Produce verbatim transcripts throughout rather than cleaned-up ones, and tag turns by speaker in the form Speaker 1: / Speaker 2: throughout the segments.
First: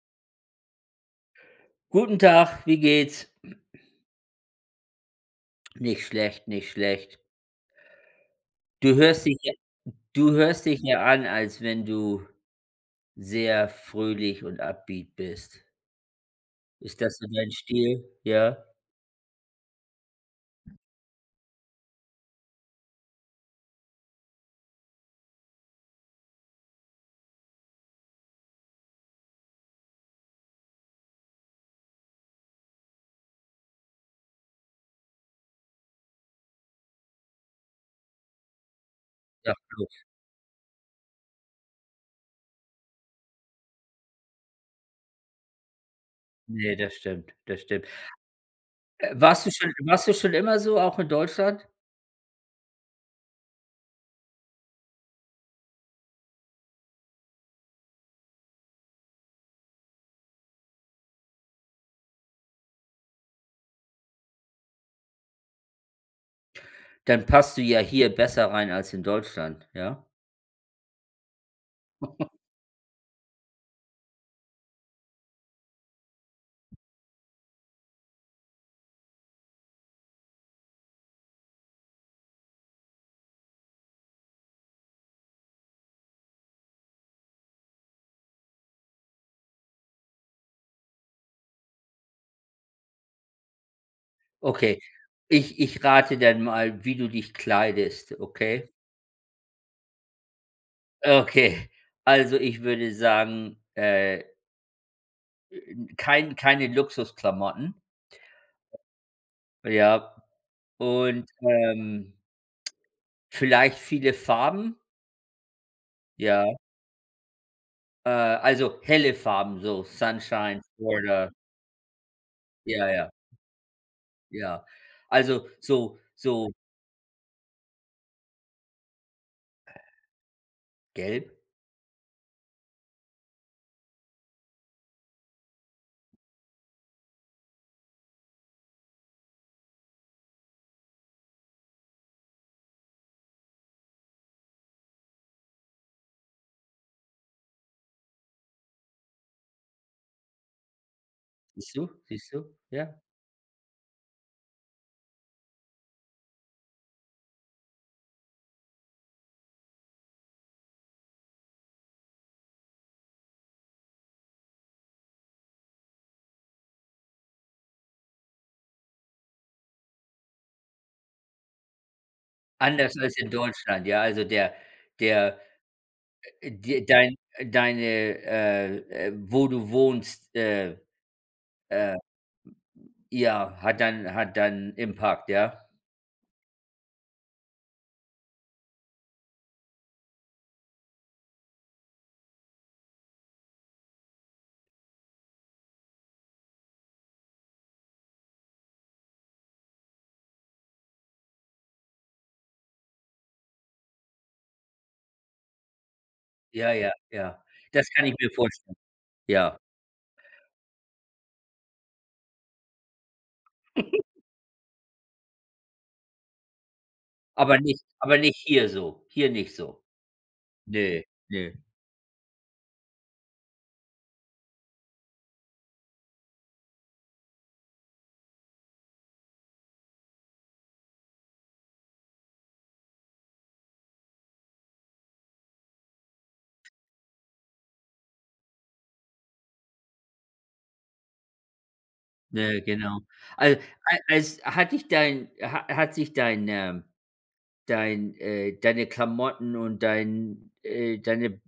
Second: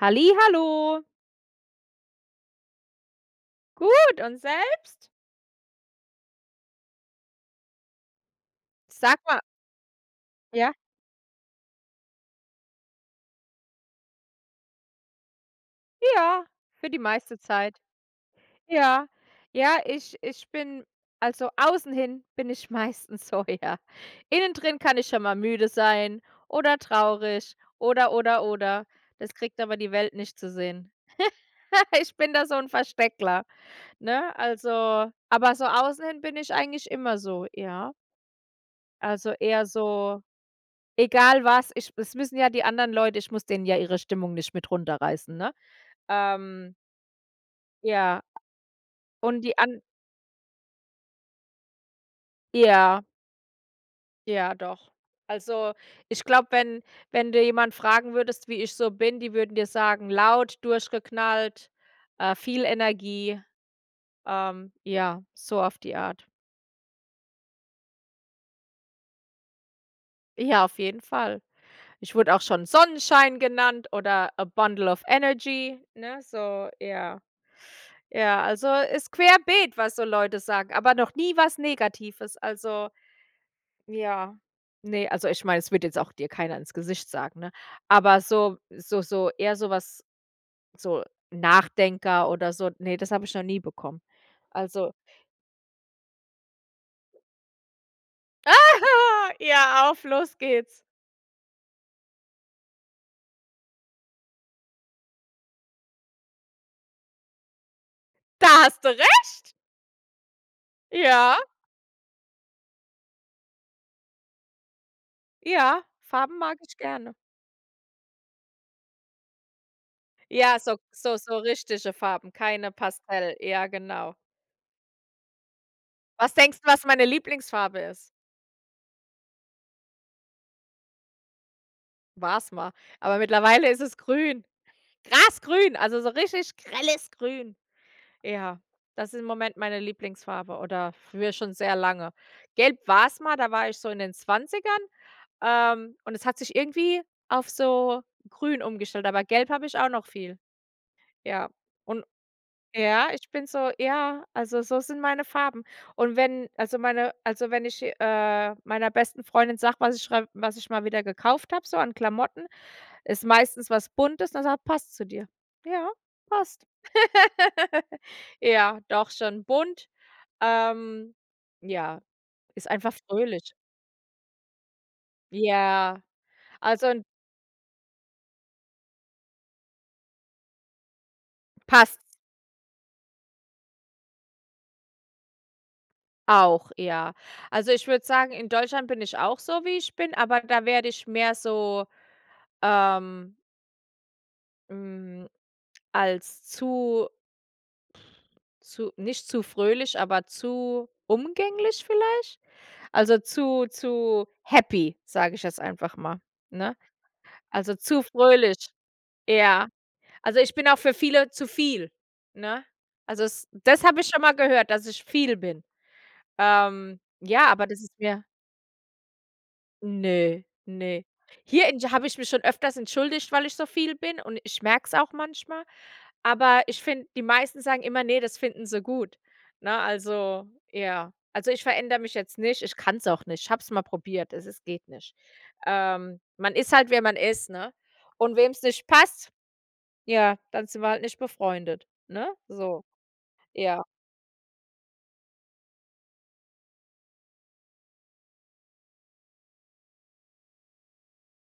Speaker 1: Halli, hallo.
Speaker 2: Guten Tag, wie geht's?
Speaker 1: Gut, und selbst?
Speaker 2: Nicht schlecht, nicht schlecht. Du
Speaker 1: Sag
Speaker 2: hörst dich
Speaker 1: mal
Speaker 2: ja du hörst
Speaker 1: Ja?
Speaker 2: dich ja an, als wenn du sehr fröhlich und upbeat bist.
Speaker 1: Ja, für die
Speaker 2: Ist das so
Speaker 1: meiste
Speaker 2: dein
Speaker 1: Zeit.
Speaker 2: Stil, ja?
Speaker 1: Ja, ja, ich ich bin also außen hin bin ich meistens so, ja. Innen drin kann ich schon mal müde sein oder traurig, oder oder oder. Das kriegt aber die Welt nicht zu sehen. Ich bin da so ‘n "Versteckler", ne, also aber so außen hin bin ich eigentlich immer so, ja. Also,
Speaker 2: Sag
Speaker 1: eher
Speaker 2: bloß.
Speaker 1: so egal was, ich das müssen ja die anderen Leute ich muss denen ja ihre Stimmung nicht mit runterreißen, ne? Ähm
Speaker 2: Ne, das stimmt, das stimmt.
Speaker 1: Ja.
Speaker 2: Äh,
Speaker 1: Und
Speaker 2: warst du
Speaker 1: die
Speaker 2: schon
Speaker 1: An
Speaker 2: warst du schon immer so, auch in Deutschland?
Speaker 1: Ja. Ja, doch. Also, ich glaube, wenn wenn du jemanden fragen würdest, wie ich so bin, die würden dir sagen: „Laut, durchgeknallt, äh, viel Energie“, ähm, ja, so auf die Art.
Speaker 2: Dann passt du ja hier besser rein als in Deutschland, ja?
Speaker 1: Ja, auf jeden Fall. Ich wurde auch schon Sonnenschein genannt oder a bundle of energy, ne? So, ja. Ja, also, ist querbeet, was so Leute sagen. Aber noch nie was negatives, also ja. Ne, also, ich meine, es wird jetzt auch dir keiner ins Gesicht sagen, ne? Aber so so so eher sowas so Nachdenker oder so. Ne, das habe ich noch nie bekommen.
Speaker 2: Okay.
Speaker 1: Also
Speaker 2: Ich ich rate dann mal, wie du dich kleidest, okay?
Speaker 1: Ah, ja, auf, los geht’s!
Speaker 2: Okay. Also, ich würde sagen, äh äh n kein keine Luxusklamotten.
Speaker 1: Da hast du recht!
Speaker 2: Ja. Und,
Speaker 1: Ja.
Speaker 2: ähm vielleicht viele Farben?
Speaker 1: Ja, Farben
Speaker 2: Ja.
Speaker 1: mag ich gerne.
Speaker 2: Äh, also, helle Farben, so
Speaker 1: Ja,
Speaker 2: Sunshine
Speaker 1: so so
Speaker 2: oder
Speaker 1: so richtige Farben, keine
Speaker 2: ja, ja.
Speaker 1: Pastell. Ja, genau.
Speaker 2: Ja. Also, so
Speaker 1: Was
Speaker 2: so
Speaker 1: denkst du, was meine Lieblingsfarbe ist?
Speaker 2: Gelb.
Speaker 1: War's mal. Aber mittlerweile ist es grün. Grasgrün, also so richtig grelles Grün. Ja, das ist im Moment meine Lieblingsfarbe, oder für schon sehr lange. Gelb war’s mal, da war ich so in den Zwanzigern, ähm, und es hat sich irgendwie auf so Grün umgestellt, aber Gelb habe ich auch noch viel. Ja.
Speaker 2: Siehst du?
Speaker 1: Und
Speaker 2: Siehst du? Ja.
Speaker 1: ja, ich bin so ja, also, so sind meine Farben. Und wenn also, meine also, wenn ich, äh, meiner besten Freundin sage, was ich schrei was ich mal wieder gekauft habe, so an Klamotten, ist meistens was Buntes, dann sagt: „Passt zu dir. Ja, passt.“ Ja, doch schon bunt, ähm, ja, ist einfach
Speaker 2: Anders als in
Speaker 1: fröhlich.
Speaker 2: Deutschland. Ja, also, der der
Speaker 1: Ja.
Speaker 2: äh, dir
Speaker 1: Also
Speaker 2: dein äh, deine äh, äh, wo du wohnst, äh, äh,
Speaker 1: Passt.
Speaker 2: ja, hat dann hat dann impact, ja.
Speaker 1: Auch, ja. Also ich würde sagen, in Deutschland bin ich auch so, wie ich bin, aber da werde ich mehr so, ähm Hm, als zu zu nicht zu fröhlich, aber zu umgänglich vielleicht? Also, zu zu happy, sage ich jetzt einfach mal,
Speaker 2: Ja,
Speaker 1: ne?
Speaker 2: ja, ja.
Speaker 1: Also,
Speaker 2: Das
Speaker 1: zu
Speaker 2: kann ich mir
Speaker 1: fröhlich,
Speaker 2: vorstellen. Ja.
Speaker 1: ja. Also, ich bin auch für viele zu viel, ne? Also, es das habe ich schon mal gehört, dass ich viel bin. Ähm, ja,
Speaker 2: Aber
Speaker 1: aber das
Speaker 2: nicht,
Speaker 1: ist
Speaker 2: aber
Speaker 1: mir
Speaker 2: nicht hier so, hier nicht so.
Speaker 1: Ne, ne.
Speaker 2: Ne, ne.
Speaker 1: Hier in g habe ich mich schon öfters entschuldigt, weil ich so viel bin und ich merk es auch manchmal, aber ich finde, die meisten sagen immer, „ne, das finden sie gut“. Ne, also ja. Also, ich verändere mich jetzt nicht, ich kann es auch nicht. Ich habe es mal probiert, also, es geht nicht. Ähm, man ist halt, wer man ist, ne? Und wem es nicht passt, ja, dann sind wir halt nicht befreundet, ne,
Speaker 2: Ja,
Speaker 1: so.
Speaker 2: genau. Al
Speaker 1: Ja.
Speaker 2: al als hat dich dein ha hat sich deine dein, äh deine Klamotten und dein, äh deine,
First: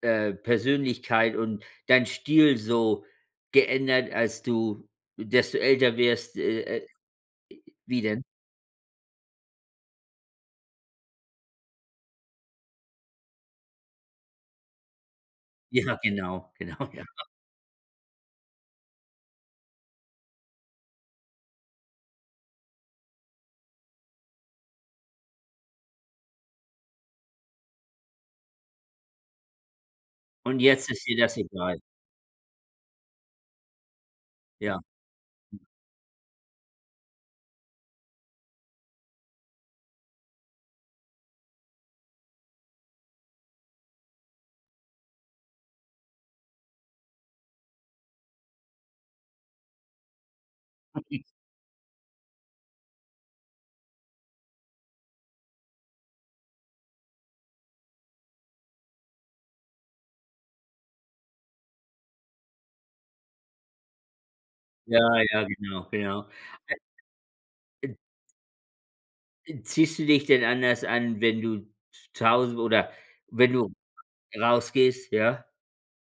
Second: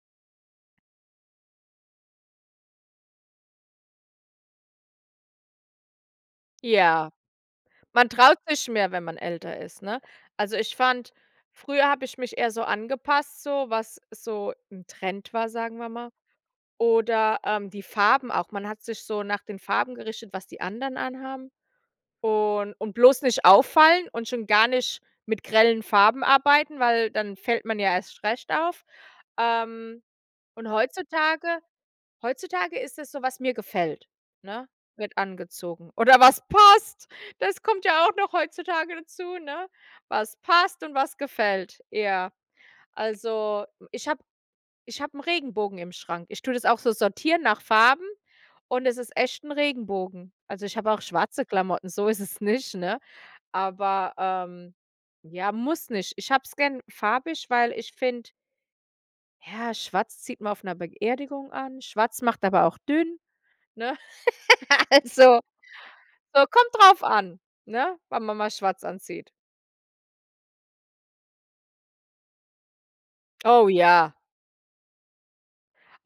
Speaker 2: äh, Persönlichkeit und dein Stil so geändert, als du desto älter wirst, äh, äh
Speaker 1: Ja.
Speaker 2: wie
Speaker 1: Man
Speaker 2: denn?
Speaker 1: traut sich mehr, wenn man älter ist, ne? Also, ich fand, früher habe ich mich eher so angepasst, so was so 'n Trend war, sagen wir
Speaker 2: Ja,
Speaker 1: mal.
Speaker 2: genau, genau, ja.
Speaker 1: Oder, ähm, die Farben auch. Man hat sich so nach den Farben gerichtet, was die anderen anhaben und und bloß nicht auffallen und schon gar nicht mit grellen Farben arbeiten, weil dann fällt man ja erst recht auf. Ähm.
Speaker 2: Und
Speaker 1: Und
Speaker 2: jetzt ist dir das
Speaker 1: heutzutage
Speaker 2: egal.
Speaker 1: heutzutage ist es so, was mir gefällt, ne?
Speaker 2: Ja.
Speaker 1: Wird angezogen. Oder was passt, das kommt ja auch noch heutzutage dazu, ne? Was passt und was gefällt, ja. Also, ich hab ich habe 'n Regenbogen im Schrank. Ich tue das auch so sortieren nach Farben und es ist echt 'n Regenbogen. Also, ich habe auch schwarze Klamotten, so ist es nicht, ne? Aber, ähm ja, muss nicht. Ich habe es gern farbig, weil ich finde Ja, schwarz zieht man auf 'ner Beerdigung an, schwarz macht aber auch dünn, ne?
Speaker 2: Ja,
Speaker 1: Also,
Speaker 2: ja, genau, ja.
Speaker 1: so kommt drauf an,
Speaker 2: [unintelligible]
Speaker 1: ne, wann man mal schwarz anzieht.
Speaker 2: N ziehst du dich denn anders an, wenn du z zuhaue oder wenn
Speaker 1: Oh,
Speaker 2: du
Speaker 1: ja.
Speaker 2: rausgehst, ja?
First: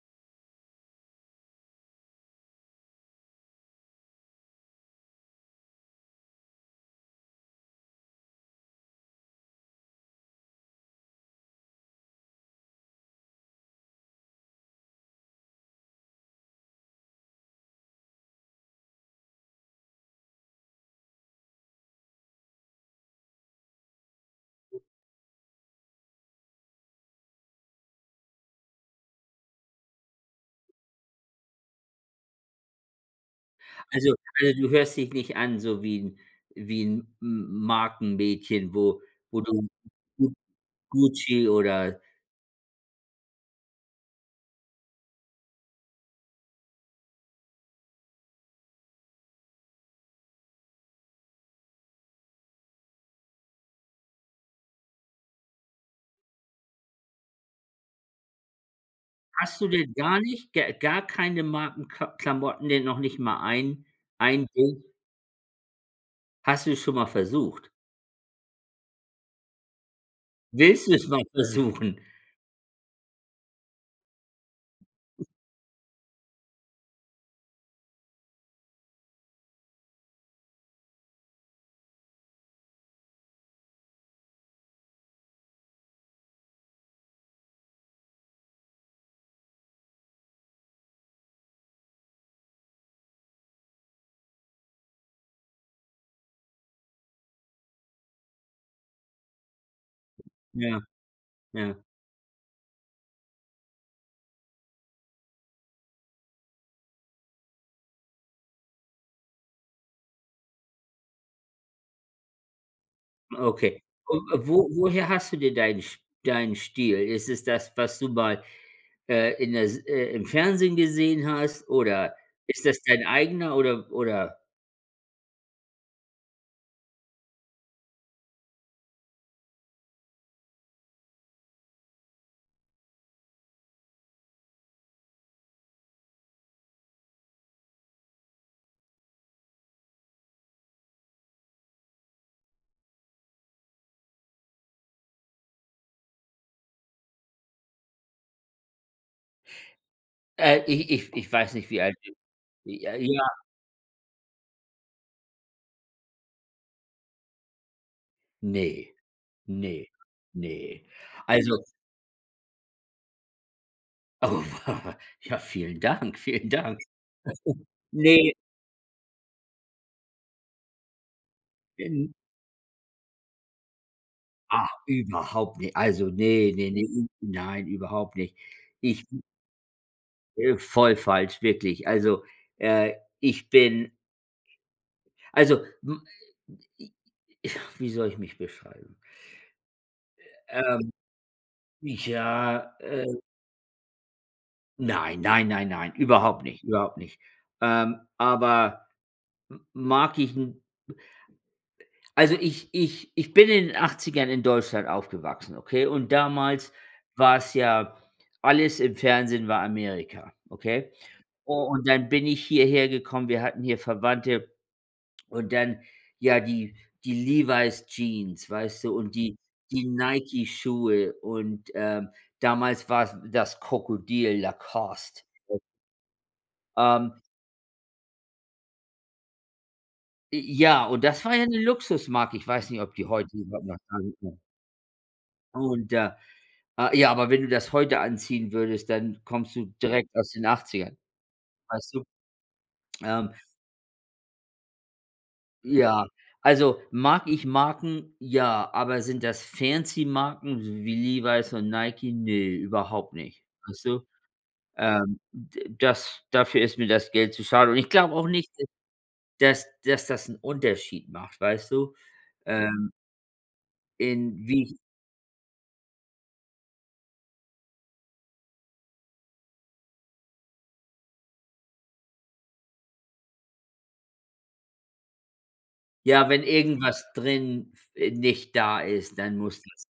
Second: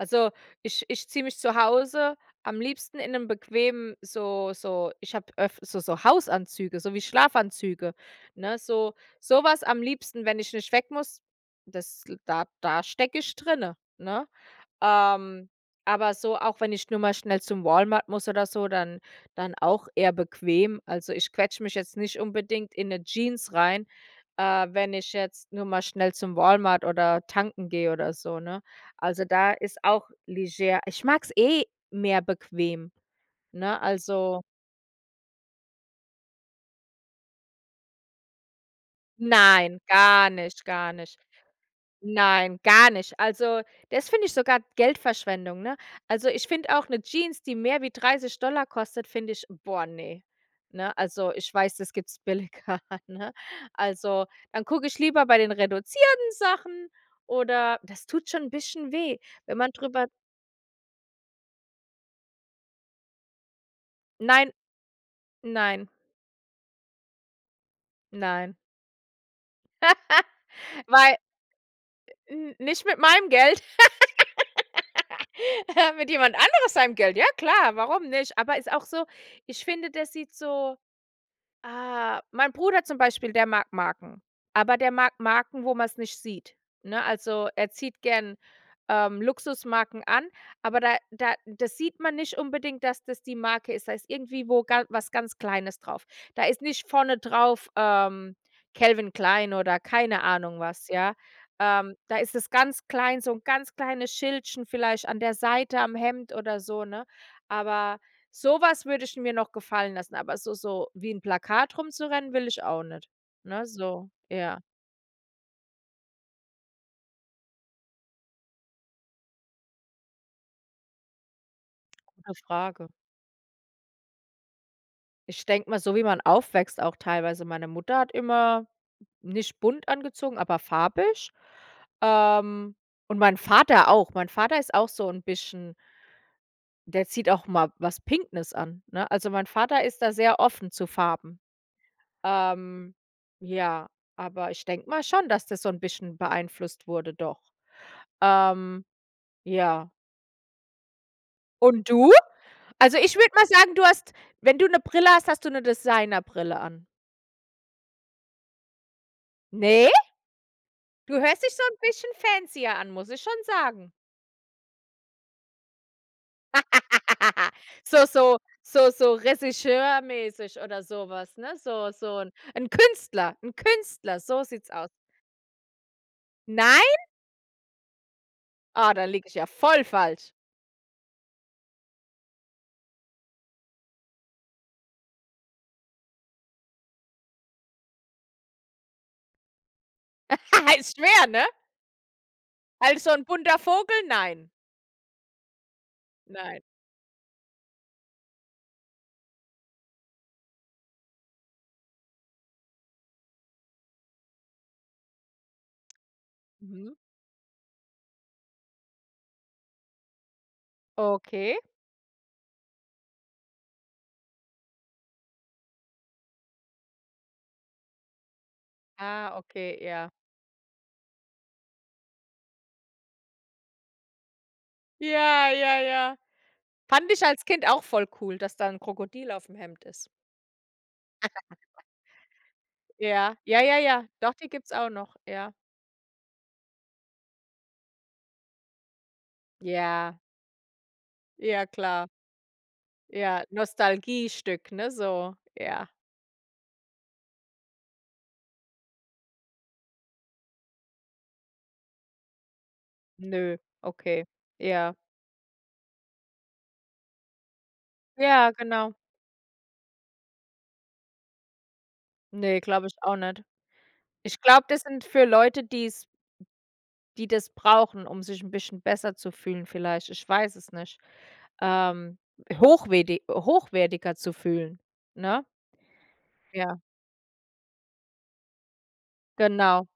Speaker 1: Also, ich ich ziehe mich zu Hause am liebsten in 'nem bequemen so so ich habe öft so so Hausanzüge, so wie Schlafanzüge, ne, so sowas am liebsten, wenn ich nicht weg muss, das da da stecke ich drinne, ne? Ähm, aber so, auch wenn ich nur mal schnell zum Walmart muss oder so, dann dann auch eher bequem. Also, ich quetsche mich jetzt nicht unbedingt in 'ne Jeans rein, äh, wenn ich jetzt nur mal schnell zum Walmart oder tanken gehe oder so, ne? Also, da ist auch leger ich mag es eh mehr bequem, ne,
Speaker 2: Also
Speaker 1: also.
Speaker 2: also, du hörst dich nicht an, so wie 'n wie 'n M M Markenmädchen, wo wo du G
Speaker 1: Nein, gar
Speaker 2: Gu
Speaker 1: nicht, gar nicht.
Speaker 2: Gucci oder
Speaker 1: Nein, gar nicht! Also, das finde ich sogar Geldverschwendung, ne? Also, ich finde auch 'ne Jeans, die mehr wie dreißig Dollar kostet, finde ich, boah, ne, ne? Also, ich weiß, das gibt es billiger, ne? Also, dann gucke ich lieber bei den reduzierten Sachen oder das tut schon ein bisschen weh, wenn
Speaker 2: Hast du
Speaker 1: man
Speaker 2: denn
Speaker 1: darüber
Speaker 2: gar nicht g gar keine Marken K Klamotten, die noch nicht mal ein ein
Speaker 1: Nein.
Speaker 2: Ding?
Speaker 1: Nein.
Speaker 2: Hast du es schon mal versucht?
Speaker 1: Nein.
Speaker 2: Willst du es
Speaker 1: Weil
Speaker 2: mal versuchen?
Speaker 1: n nicht mit meinem Geld. Mit jemand anderes seinem Geld, ja, klar, warum nicht. Aber ist auch so ich finde, der sieht so Ah, mein Bruder zum Beispiel, der mag Marken, aber der mag Marken, wo man es nicht sieht, ne? Also, er zieht gern, ähm, Luxusmarken an, aber da da das sieht man nicht unbedingt, dass das die Marke ist, da ist irgendwie wo was ganz Kleines drauf. Da ist nicht vorne drauf, ähm, “Calvin Klein“ oder keine Ahnung
Speaker 2: Ja.
Speaker 1: was, ja.
Speaker 2: Ja.
Speaker 1: Ähm, da ist es ganz klein, so 'n ganz kleines Schildchen vielleicht an der Seite am Hemd oder so, ne? Aber sowas würde ich mir noch gefallen lassen, aber so so wie 'n Plakat rumzurennen will ich auch nicht. Ne,
Speaker 2: Okay.
Speaker 1: so
Speaker 2: Und
Speaker 1: ja.
Speaker 2: wo woher hast du dir deinen Sch deinen Stil? Ist es das, was du mal, äh, in der S äh, im Fernsehen gesehen hast, oder
Speaker 1: Gute
Speaker 2: ist das
Speaker 1: Frage.
Speaker 2: dein eigener oder oder?
Speaker 1: Ich denke mal, so wie man aufwächst auch teilweise, meine Mutter hat immer nicht bunt angezogen, aber farbig. Ähm, und mein Vater auch. Mein Vater ist auch so 'n bisschen .Der zieht auch mal was pinknes an, ne? Also, mein Vater ist da sehr offen zu Farben. Ähm, ja, aber ich denke mal schon, dass das so 'n bisschen beeinflusst wurde, doch. Ähm ja.
Speaker 2: Äh, ich ich ich weiß nicht, wie
Speaker 1: Und
Speaker 2: alt
Speaker 1: du?
Speaker 2: du Ja
Speaker 1: Also, ich
Speaker 2: ja.
Speaker 1: würde mal sagen, du hast wenn du 'ne Brille hast, hast du 'ne Designer-Brille an.
Speaker 2: Ne, ne,
Speaker 1: Ne?
Speaker 2: ne.
Speaker 1: Du hörst dich
Speaker 2: Also
Speaker 1: so 'n bisschen fancier an, muss ich schon sagen.
Speaker 2: Oh, w ja, vielen Dank, vielen Dank.
Speaker 1: So
Speaker 2: Ne.
Speaker 1: so so so Regisseur-mäßig oder sowas, ne? So
Speaker 2: N
Speaker 1: so 'n Künstler 'n Künstler, so sieht
Speaker 2: Ah,
Speaker 1: es aus.
Speaker 2: überhaupt nicht. Also, ne, ne, ne,
Speaker 1: Nein?
Speaker 2: n nein, überhaupt nicht.
Speaker 1: Ah, da
Speaker 2: Ich m
Speaker 1: liege ich ja voll falsch.
Speaker 2: Äh, voll falsch, wirklich. Also, äh, ich bin also, m wie soll ich mich beschreiben? Ähm.
Speaker 1: Ist schwer, ne?
Speaker 2: Ja, äh.
Speaker 1: Also 'n bunter Vogel? Nein.
Speaker 2: Nein, nein, nein, nein. Überhaupt
Speaker 1: Nein.
Speaker 2: nicht, überhaupt nicht. Ähm, aber m mag ich 'n also, ich ich ich bin in den Achtzigern in Deutschland aufgewachsen, okay? Und damals
Speaker 1: Mhm.
Speaker 2: war es ja alles im Fernsehen war Amerika, okay? U
Speaker 1: Okay.
Speaker 2: und dann bin ich hierhergekommen, wir hatten hier Verwandte. Und dann ja die die „Levi's-Jeans“, weißt du und die
Speaker 1: Ah, okay,
Speaker 2: die
Speaker 1: ja.
Speaker 2: „Nike-Schuhe“ und, ähm, damals war es das Krokodil „Lacoste“.
Speaker 1: Ja, ja, ja. Fand
Speaker 2: Ähm
Speaker 1: ich als Kind auch voll cool, dass da 'n Krokodil auf'm Hemd ist.
Speaker 2: J ja, und das war ja 'ne Luxusmarke. Ich weiß nicht, ob die heute
Speaker 1: Ja, ja,
Speaker 2: überhaupt noch
Speaker 1: ja, ja. Doch,
Speaker 2: [unintelligible]
Speaker 1: die gibt's auch noch, ja.
Speaker 2: Und da äh ja, aber wenn du das heute anziehen würdest, dann kommst du direkt
Speaker 1: Ja.
Speaker 2: aus den achtzigern,
Speaker 1: Ja,
Speaker 2: weißt du?
Speaker 1: klar.
Speaker 2: Ähm
Speaker 1: Ja, Nostalgiestück, ne so, ja.
Speaker 2: Ja, also, mag ich Marken? Ja, aber sind das Fancy-Marken wie Levi's und Nike? Ne, überhaupt nicht.
Speaker 1: Nö,
Speaker 2: Weißt du?
Speaker 1: okay. Ja.
Speaker 2: Ähm, d das dafür ist mir das Geld zu schade. Und ich glaube auch nicht,
Speaker 1: Ja,
Speaker 2: äh,
Speaker 1: genau.
Speaker 2: dass dass das 'n Unterschied macht, weißt du,
Speaker 1: Ne, glaube
Speaker 2: ähm
Speaker 1: ich auch nicht. Ich
Speaker 2: in
Speaker 1: glaube,
Speaker 2: wie
Speaker 1: das sind für Leute, die es die das brauchen, um sich 'n bisschen besser zu fühlen vielleicht, ich weiß es nicht. Ähm, hochwerti hochwertiger zu fühlen, ne?
Speaker 2: Ja, wenn
Speaker 1: Ja.
Speaker 2: irgendwas drin f äh, nicht da ist, dann muss das
Speaker 1: Genau.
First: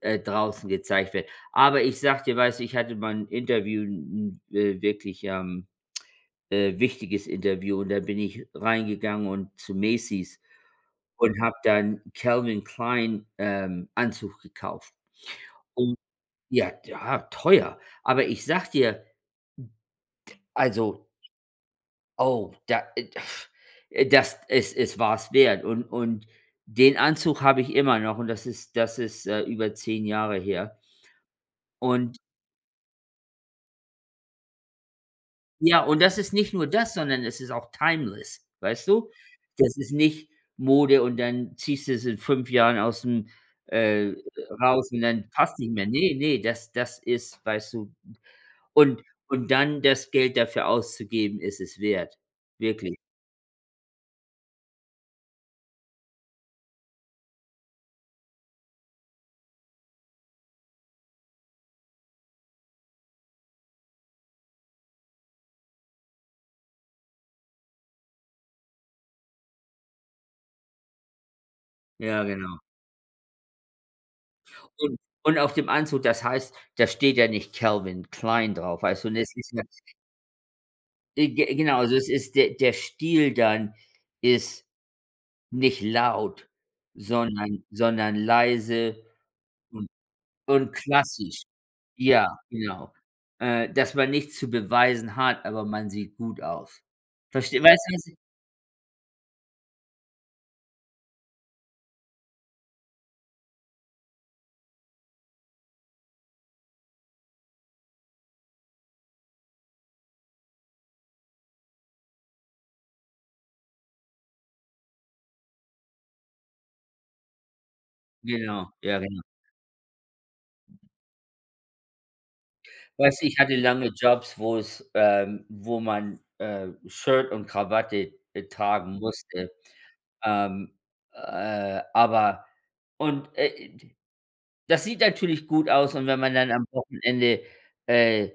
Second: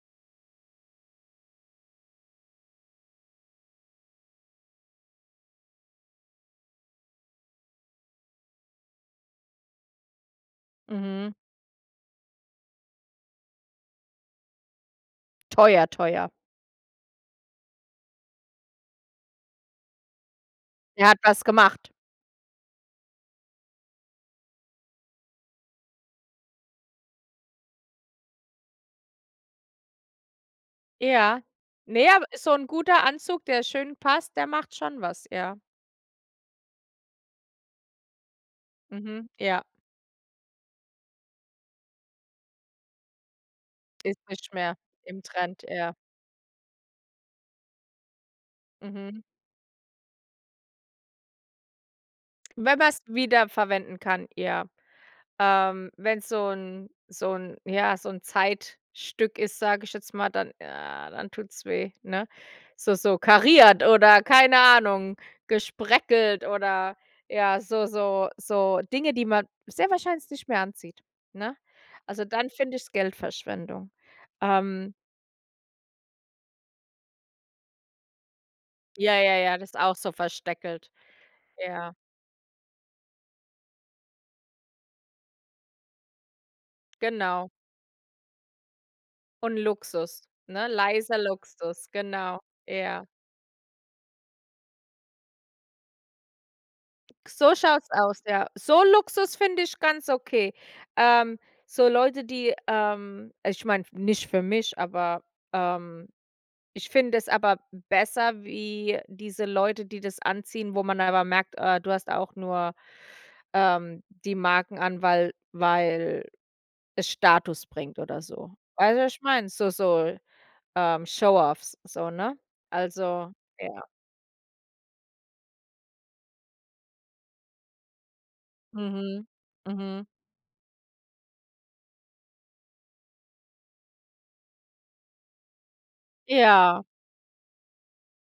Speaker 2: äh, draußen gezeigt wird. Aber ich sage dir, weißt du, ich hatte mal 'n Interview 'n 'n, wirklich, ähm, äh, wichtiges Interview. Und da bin ich reingegangen und zu Macy's
Speaker 1: Mhm.r
Speaker 2: und habe dann Calvin Klein, ähm, Anzug gekauft.
Speaker 1: Teuer,
Speaker 2: Und
Speaker 1: teuer.
Speaker 2: ja, ja, teuer. Aber ich sage dir also
Speaker 1: Er hat was gemacht.
Speaker 2: Oh, da äh, f das es es war es wert und und den Anzug habe ich immer noch, und das ist das ist, äh, über zehn Jahre her.
Speaker 1: Ja. Ne,
Speaker 2: Und
Speaker 1: aber so 'n guter Anzug, der schön passt, der macht schon was, ja.
Speaker 2: Ja, und das ist nicht nur das, sondern es ist auch timeless, weißt du?
Speaker 1: Mhm. Ja.
Speaker 2: Das ist nicht Mode und dann ziehst du es in fünf Jahren ausm äh,
Speaker 1: Ist nicht mehr,
Speaker 2: raus und
Speaker 1: im
Speaker 2: dann passt
Speaker 1: Trend,
Speaker 2: nicht mehr.
Speaker 1: ja.
Speaker 2: Ne, ne, das das ist, weißt du und
Speaker 1: Mhm.
Speaker 2: und dann das Geld dafür auszugeben, ist es wert.
Speaker 1: Wenn man
Speaker 2: Wirklich.
Speaker 1: es wieder verwenden kann, ja. Ähm, wenn es so 'n so 'n ja so 'n Zeitstück ist, sage ich jetzt mal, dann, ja, dann tut's weh, ne? So so kariert oder keine Ahnung, gespreckelt oder ja, so so so Dinge, die man sehr wahrscheinlich nicht mehr anzieht, ne?
Speaker 2: Ja,
Speaker 1: Also, dann
Speaker 2: genau.
Speaker 1: finde ich es Geldverschwendung. Ähm
Speaker 2: Und und auf dem Anzug, das heißt da steht ja nicht Calvin Klein drauf, weißt du?
Speaker 1: Ja, ja, ja, das ist
Speaker 2: [unintelligible]
Speaker 1: auch so versteckelt.
Speaker 2: E ge genau,
Speaker 1: Ja.
Speaker 2: also, es ist der der Stil dann ist nicht laut,
Speaker 1: Genau.
Speaker 2: sondern sondern leise
Speaker 1: Und
Speaker 2: und
Speaker 1: Luxus, ne?
Speaker 2: und
Speaker 1: Leiser
Speaker 2: klassisch.
Speaker 1: Luxus,
Speaker 2: Ja,
Speaker 1: genau,
Speaker 2: genau.
Speaker 1: ja.
Speaker 2: Äh, dass man nichts zu beweisen hat, aber man sieht gut aus.
Speaker 1: K so
Speaker 2: Versteh
Speaker 1: schaut
Speaker 2: weißt
Speaker 1: es
Speaker 2: du, was ich
Speaker 1: aus, ja. So Luxus finde ich ganz okay. Ähm, so Leute, die ähm, ich meine, nicht für mich, aber ähm, ich finde es aber besser wie diese Leute, die das anziehen, wo man aber merkt, äh, du hast auch nur, ähm, die Marken an, weil weil es Status bringt oder so.
Speaker 2: Genau,
Speaker 1: Weißt
Speaker 2: ja,
Speaker 1: du, was
Speaker 2: genau.
Speaker 1: ich meine? So so, ähm, Showoffs, so, ne?
Speaker 2: Weißt du,
Speaker 1: Also,
Speaker 2: ich hatte
Speaker 1: ja.
Speaker 2: lange Jobs, wo es ähm, wo man, äh, Shirt und Krawatte e tragen
Speaker 1: Mhm.
Speaker 2: musste.
Speaker 1: Mhm.
Speaker 2: Ähm, äh, aber und, äh, i die das sieht natürlich gut aus, und wenn man dann am
Speaker 1: Ja.
Speaker 2: Wochenende, äh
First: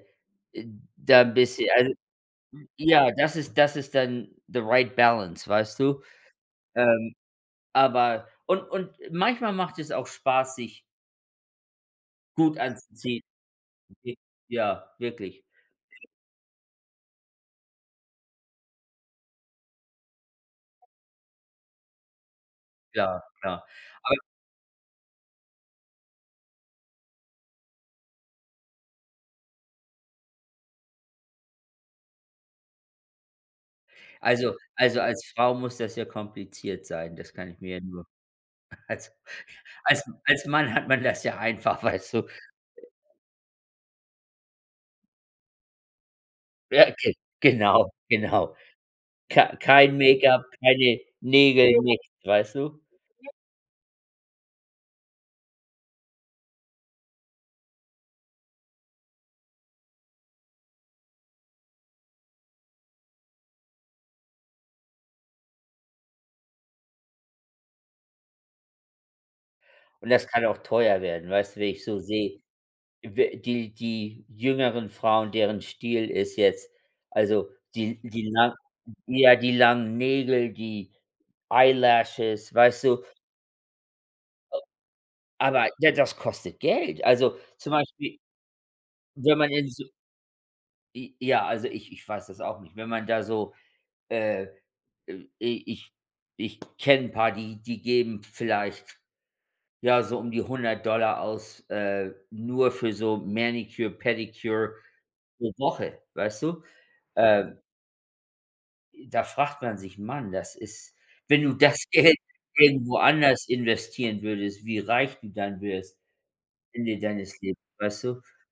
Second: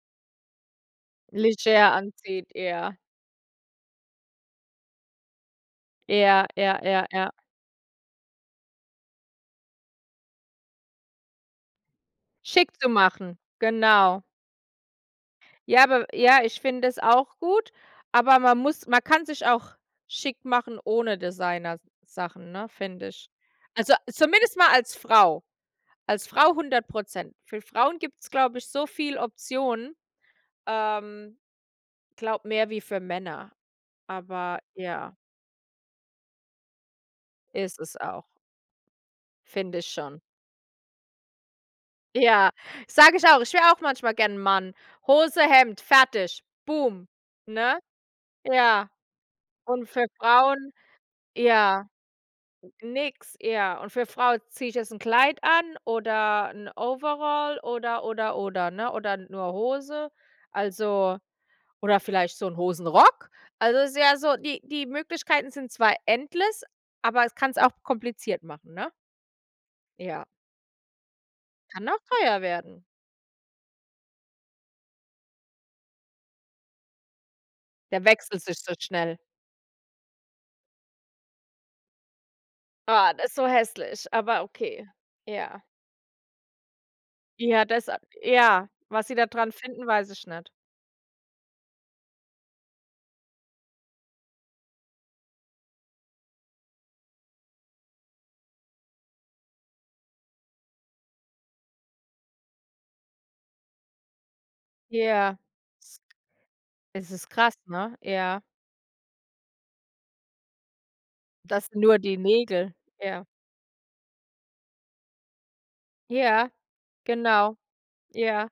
Speaker 2: äh, da 'n bisschen also,
Speaker 1: Leger anzieht,
Speaker 2: m
Speaker 1: eher.
Speaker 2: ja, das ist das ist dann the right balance, weißt du?
Speaker 1: Ja, ja, ja,
Speaker 2: Ähm,
Speaker 1: ja.
Speaker 2: aber und und manchmal macht es auch spaß, sich Gut
Speaker 1: Schick zu
Speaker 2: anzuziehen.
Speaker 1: machen,
Speaker 2: Okay,
Speaker 1: genau.
Speaker 2: ja, wirklich.
Speaker 1: Ja, aber ja, ich finde das auch gut, aber man muss man kann sich auch schick machen ohne Designersachen, ne, finde
Speaker 2: Ja
Speaker 1: ich.
Speaker 2: klar,
Speaker 1: Also, a
Speaker 2: aber
Speaker 1: zumindest mal als Frau, als Frau hundert Prozent. Für Frauen gibt's glaube ich so viele Optionen, ähm, ich glaube mehr wie für Männer,
Speaker 2: Also
Speaker 1: aber
Speaker 2: also,
Speaker 1: ja.
Speaker 2: als Frau muss das ja kompliziert sein, das kann ich mir ja
Speaker 1: Ist es
Speaker 2: nur
Speaker 1: auch.
Speaker 2: als
Speaker 1: Finde ich
Speaker 2: als
Speaker 1: schon.
Speaker 2: als Mann hat man das ja einfach, weißt du.
Speaker 1: Ja, sage ich auch, ich wäre auch manchmal gern 'n Mann. Hose, Hemd, fertig, boom,
Speaker 2: Fertig. Ge
Speaker 1: ne?
Speaker 2: genau, genau.
Speaker 1: Ja.
Speaker 2: K
Speaker 1: Und
Speaker 2: kein
Speaker 1: für
Speaker 2: Make-up,
Speaker 1: Frauen
Speaker 2: keine Nägel,
Speaker 1: ja.
Speaker 2: nix, weißt du.
Speaker 1: Nix, ja. Und für 'ne Frau: „Ziehe ich jetzt 'n Kleid an oder 'n Overall?“ Oder, oder, oder, ne, oder nur Hose? Also, oder vielleicht so 'n Hosenrock? Also, es ist ja so die die Möglichkeiten sind zwar endless, aber es kann es auch kompliziert machen, ne?
Speaker 2: Und
Speaker 1: Ja.
Speaker 2: das kann auch teuer werden. Weißt du, wie ich
Speaker 1: Kann
Speaker 2: so
Speaker 1: auch teuer
Speaker 2: sehe,
Speaker 1: werden.
Speaker 2: wä die die jüngeren Frauen, deren Stil ist jetzt also, die
Speaker 1: Der
Speaker 2: die
Speaker 1: wechselt
Speaker 2: nach
Speaker 1: sich so schnell.
Speaker 2: ja ,die langen Nägel, die eyelashes, weißt du.
Speaker 1: Ah, das ist so hässlich, aber okay. Ja.
Speaker 2: Aber ja, das kostet Geld. Also,
Speaker 1: Ja,
Speaker 2: zum
Speaker 1: das a
Speaker 2: Beispiel
Speaker 1: ja, was sie da
Speaker 2: wenn man
Speaker 1: dran
Speaker 2: im Su
Speaker 1: finden, weiß ich nicht.
Speaker 2: J ja, also, ich ich weiß das auch nicht. Wenn man da so, äh, äh, i ich ich kenne 'n paar, die die geben vielleicht ja, so um die hundert Dollar aus, äh, nur für so manicure, pedicure
Speaker 1: Ja.
Speaker 2: pro Woche, weißt du?
Speaker 1: Das ist krass,
Speaker 2: Äh
Speaker 1: ne? Ja.
Speaker 2: i da fragt man sich: „Man, das ist.“ Wenn du
Speaker 1: Das
Speaker 2: das
Speaker 1: nur
Speaker 2: Geld
Speaker 1: die Nägel,
Speaker 2: irgendwo
Speaker 1: ja.
Speaker 2: anders investieren würdest, wie reich du dann wirst
Speaker 1: Ja,
Speaker 2: Ende deines
Speaker 1: genau.
Speaker 2: Leben, weißt du,
Speaker 1: Ja.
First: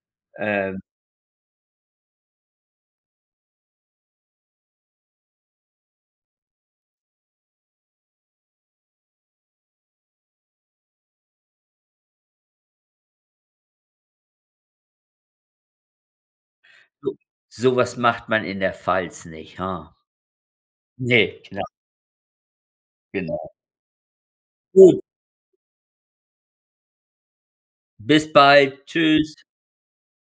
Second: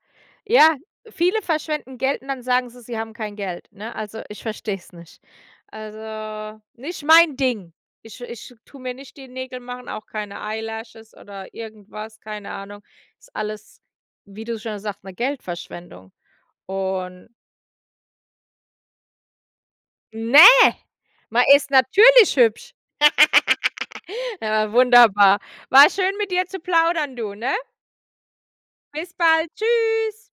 Speaker 1: Ja,
Speaker 2: ähm
Speaker 1: viele verschwenden Geld und dann sagen sie, sie haben kein Geld, ne? Also, ich verstehe es nicht. Also, nicht mein Ding. Ich ich tue mir nicht die Nägel machen, auch keine eyelashes oder irgendwas, keine Ahnung. Ist alles, wie du schon sagst, 'ne Geldverschwendung.
Speaker 2: So
Speaker 1: Und
Speaker 2: sowas macht man in der Pfalz nicht, ha?
Speaker 1: Ne,
Speaker 2: Ne,
Speaker 1: man
Speaker 2: genau.
Speaker 1: ist natürlich hübsch.
Speaker 2: Genau.
Speaker 1: Ja,
Speaker 2: Gut.
Speaker 1: wunderbar. War schön mit dir zu plaudern, du, ne?
Speaker 2: Bis bald.
Speaker 1: Bis
Speaker 2: Tschüss.
Speaker 1: bald. Tschüss.